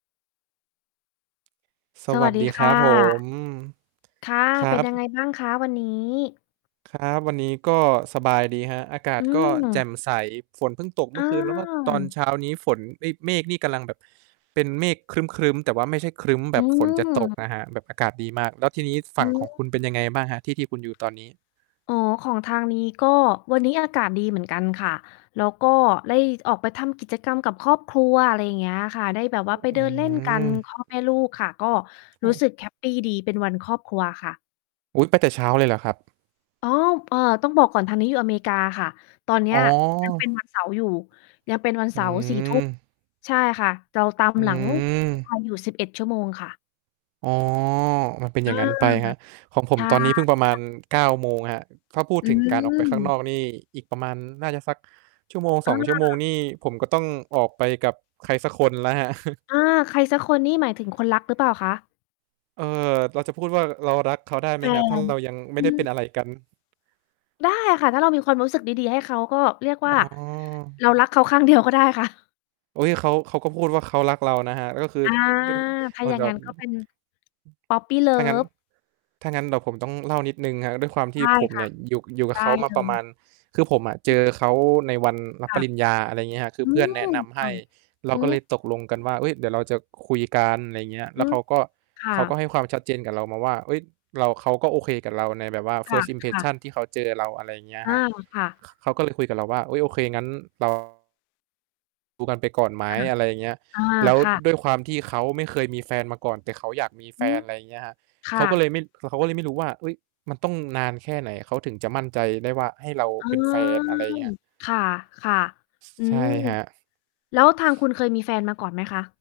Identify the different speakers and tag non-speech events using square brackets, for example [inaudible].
Speaker 1: ส
Speaker 2: ส
Speaker 1: ว
Speaker 2: ว
Speaker 1: ั
Speaker 2: ัส
Speaker 1: ส
Speaker 2: ดี
Speaker 1: ดี
Speaker 2: ค
Speaker 1: ครั
Speaker 2: ่
Speaker 1: บผ
Speaker 2: ะ
Speaker 1: ม อืม
Speaker 2: ค่ะ
Speaker 1: ครั
Speaker 2: เป็นยังไ
Speaker 1: บ
Speaker 2: งบ้างคะวันนี้?
Speaker 1: ครับ วันนี้ก็สบายดีครับ อากา
Speaker 2: อ
Speaker 1: ศ
Speaker 2: ื
Speaker 1: ก็แจ่
Speaker 2: ม
Speaker 1: มใส ฝนเพิ่งตก เม
Speaker 2: อ
Speaker 1: ื่อคืน แล้วก็ ตอน
Speaker 2: า
Speaker 1: เช้านี้ฝน เอ๊ย เมฆนี่กำลังแบบเป็นเมฆครึ้ม ๆ แต่ว่าไม่ใช่ครึ้มแบ
Speaker 2: อื
Speaker 1: บฝนจะตก
Speaker 2: ม
Speaker 1: นะครับ แบบอากาศดีมาก แล้วทีนี้ ฝ ฝ
Speaker 2: อ
Speaker 1: ั
Speaker 2: ื
Speaker 1: ่งขอ
Speaker 2: ม
Speaker 1: งคุณเป็นยังไงบ้างครับ ที่ ที่คุณอยู่ตอนนี้?
Speaker 2: อ๋อ ของทางนี้ก็วันนี้อากาศดีเหมือนกันค่ะ แล้วก็ได้ออกไปทำกิจกรรมกับครอบครัว อะไรอย่างเงี้ยค่ะ ได้แบบว่าไป
Speaker 1: อ
Speaker 2: เ
Speaker 1: ื
Speaker 2: ดิ
Speaker 1: ้อ
Speaker 2: นเ
Speaker 1: ฮ
Speaker 2: ล่
Speaker 1: ื
Speaker 2: นกัน
Speaker 1: อ
Speaker 2: พ่อ แม่ลูกค่ะ ก็
Speaker 1: อ
Speaker 2: รู้ส
Speaker 1: ือ
Speaker 2: ึกแฮปปีดี เป็นวันครอบครัวค่ะ
Speaker 1: อุ๊ย ไปแต่เช้าเลยเหรอครับ?
Speaker 2: อ๋อ เอ่อ ต้องบอกก่อนทางนี้อยู่อเมริกาค่ะ ตอนเนี้
Speaker 1: อ
Speaker 2: ย
Speaker 1: ๋อ
Speaker 2: ยังเป็นวันเสาร์อยู่ ยังเป็นวัน
Speaker 1: อ
Speaker 2: เ
Speaker 1: ื
Speaker 2: สาร์ 22:00
Speaker 1: ม
Speaker 2: ใช่ค่ะ เราตาม
Speaker 1: อื
Speaker 2: หลัง ที่ไท
Speaker 1: ม
Speaker 2: ย อยู่ 11 ชั่วโมงค่ะ
Speaker 1: อ๋อ มันเป็นอย
Speaker 2: อ
Speaker 1: ่า
Speaker 2: า
Speaker 1: งงั้นไปครับ ของผ
Speaker 2: ใ
Speaker 1: ม
Speaker 2: ช่
Speaker 1: ตอนนี้เพึ่งประ
Speaker 2: ค
Speaker 1: มา
Speaker 2: ่ะ
Speaker 1: ณ 9 โมงครับ ถ้าพูด
Speaker 2: อื
Speaker 1: ถึงการออกไปข้างน
Speaker 2: ม
Speaker 1: อกนี่ อีกประมาณน่าจะสัก ชั่วโมงสอ
Speaker 2: อ
Speaker 1: ง ชั่วโมง
Speaker 2: า
Speaker 1: นี่ ผมก็ต้องออกไปกับใครสักคนแล้วครับ [chuckles]
Speaker 2: อา ใครสักคนนี่หมายถึงคนรักหรือเปล่าคะ?
Speaker 1: เอ่อ เราจะพูดว่า ร เรารักเขาได้ไห
Speaker 2: แ
Speaker 1: ม
Speaker 2: ฟ
Speaker 1: ครับ? ถ้า
Speaker 2: น
Speaker 1: เรา ยังไม
Speaker 2: อ
Speaker 1: ่
Speaker 2: ื
Speaker 1: ได้เ
Speaker 2: อ
Speaker 1: ป็นอะไรกัน
Speaker 2: ได้ค่ะ ถ้าเรามีความรู้สึกดี ๆ ให้เขา ก็เรียก
Speaker 1: อ
Speaker 2: ว
Speaker 1: ๋
Speaker 2: ่า
Speaker 1: อ
Speaker 2: เรารักเขา ข้างเดียวก็ได้ค่ะ
Speaker 1: โอ๊ย เขา เขาก็พูดว่าเขารักเรานะครับ ก็คือ
Speaker 2: อา ถ้า
Speaker 1: [unintelligible] มั
Speaker 2: อย
Speaker 1: น
Speaker 2: ่าง
Speaker 1: แบ
Speaker 2: งั
Speaker 1: บ...
Speaker 2: ้น ก็เป็น Puppy
Speaker 1: ถ้างั้น
Speaker 2: Love
Speaker 1: ถ้างั้นเดี๋ยวผมต้องเล่านิดหนึ่งครับ ด้วยความท
Speaker 2: ไ
Speaker 1: ี
Speaker 2: ด
Speaker 1: ่
Speaker 2: ้
Speaker 1: ผม
Speaker 2: ค
Speaker 1: เ
Speaker 2: ่
Speaker 1: นี
Speaker 2: ะ
Speaker 1: ่ย อยู่ อยู่ก
Speaker 2: ไ
Speaker 1: ั
Speaker 2: ด
Speaker 1: บเข
Speaker 2: ้
Speaker 1: าม
Speaker 2: เ
Speaker 1: า
Speaker 2: ล
Speaker 1: ประ
Speaker 2: ย
Speaker 1: มาณ คือผมอะเจอเขาในวันรับ
Speaker 2: ค
Speaker 1: ป
Speaker 2: ่ะ
Speaker 1: ริญญา อะไรเงี้ยครับ คื
Speaker 2: อ
Speaker 1: อ
Speaker 2: ื
Speaker 1: เพื่อนแนะ
Speaker 2: ม
Speaker 1: นำใ
Speaker 2: ค
Speaker 1: ห
Speaker 2: ่ะ
Speaker 1: ้ เรา
Speaker 2: อื
Speaker 1: ก็
Speaker 2: อ
Speaker 1: เลยตกลงกันว่า เฮ้ย เดี๋ยวเราจะคุยกัน อะไรเงี้ย
Speaker 2: อ
Speaker 1: แล
Speaker 2: ื
Speaker 1: ้วเ
Speaker 2: ม
Speaker 1: ขาก็
Speaker 2: ค่
Speaker 1: เขาก็ใ
Speaker 2: ะ
Speaker 1: ห้ความชัดเจนกับเรามาว่า เฮ้ย เรา เขาก็โอเคกับเราในแบบว่า
Speaker 2: ค่ะ
Speaker 1: First
Speaker 2: ค่ะ
Speaker 1: Impression ที่เขาเจอเรา อะไรอย่างเงี้ย
Speaker 2: อ้า
Speaker 1: ครับ
Speaker 2: ว ค่ะ
Speaker 1: ข เขาก็เลยคุยกับเราว่า อุ๊ย โอเค งั้นรอ ดูกันไปก่อนไหม?
Speaker 2: ค่ะ
Speaker 1: อะไรอย่างเงี้ย
Speaker 2: อา
Speaker 1: แล้ว
Speaker 2: ค่ะ
Speaker 1: ด้วยความที่เขาไม่เคยมีแฟนมาก่อน แต่เขาอยากมีแฟ
Speaker 2: อื
Speaker 1: น
Speaker 2: ม
Speaker 1: อะไรเงี้ยครับ
Speaker 2: ค
Speaker 1: เข
Speaker 2: ่
Speaker 1: าก็เล
Speaker 2: ะ
Speaker 1: ยไม่ คือเขาก็เลยไม่รู้ว่า เฮ้ย มันต้องนานแค่ไหน? เขาถึงจะมั่นใจได้ว่า ให้เรา
Speaker 2: เออ
Speaker 1: เป็นแฟน อะไรเงี้ยครับ
Speaker 2: ค่ะ
Speaker 1: ส
Speaker 2: ๆ อื
Speaker 1: ใช่
Speaker 2: อ
Speaker 1: ครับ
Speaker 2: แล้วทางคุณเคยมีแฟนมาก่อนไหมคะ?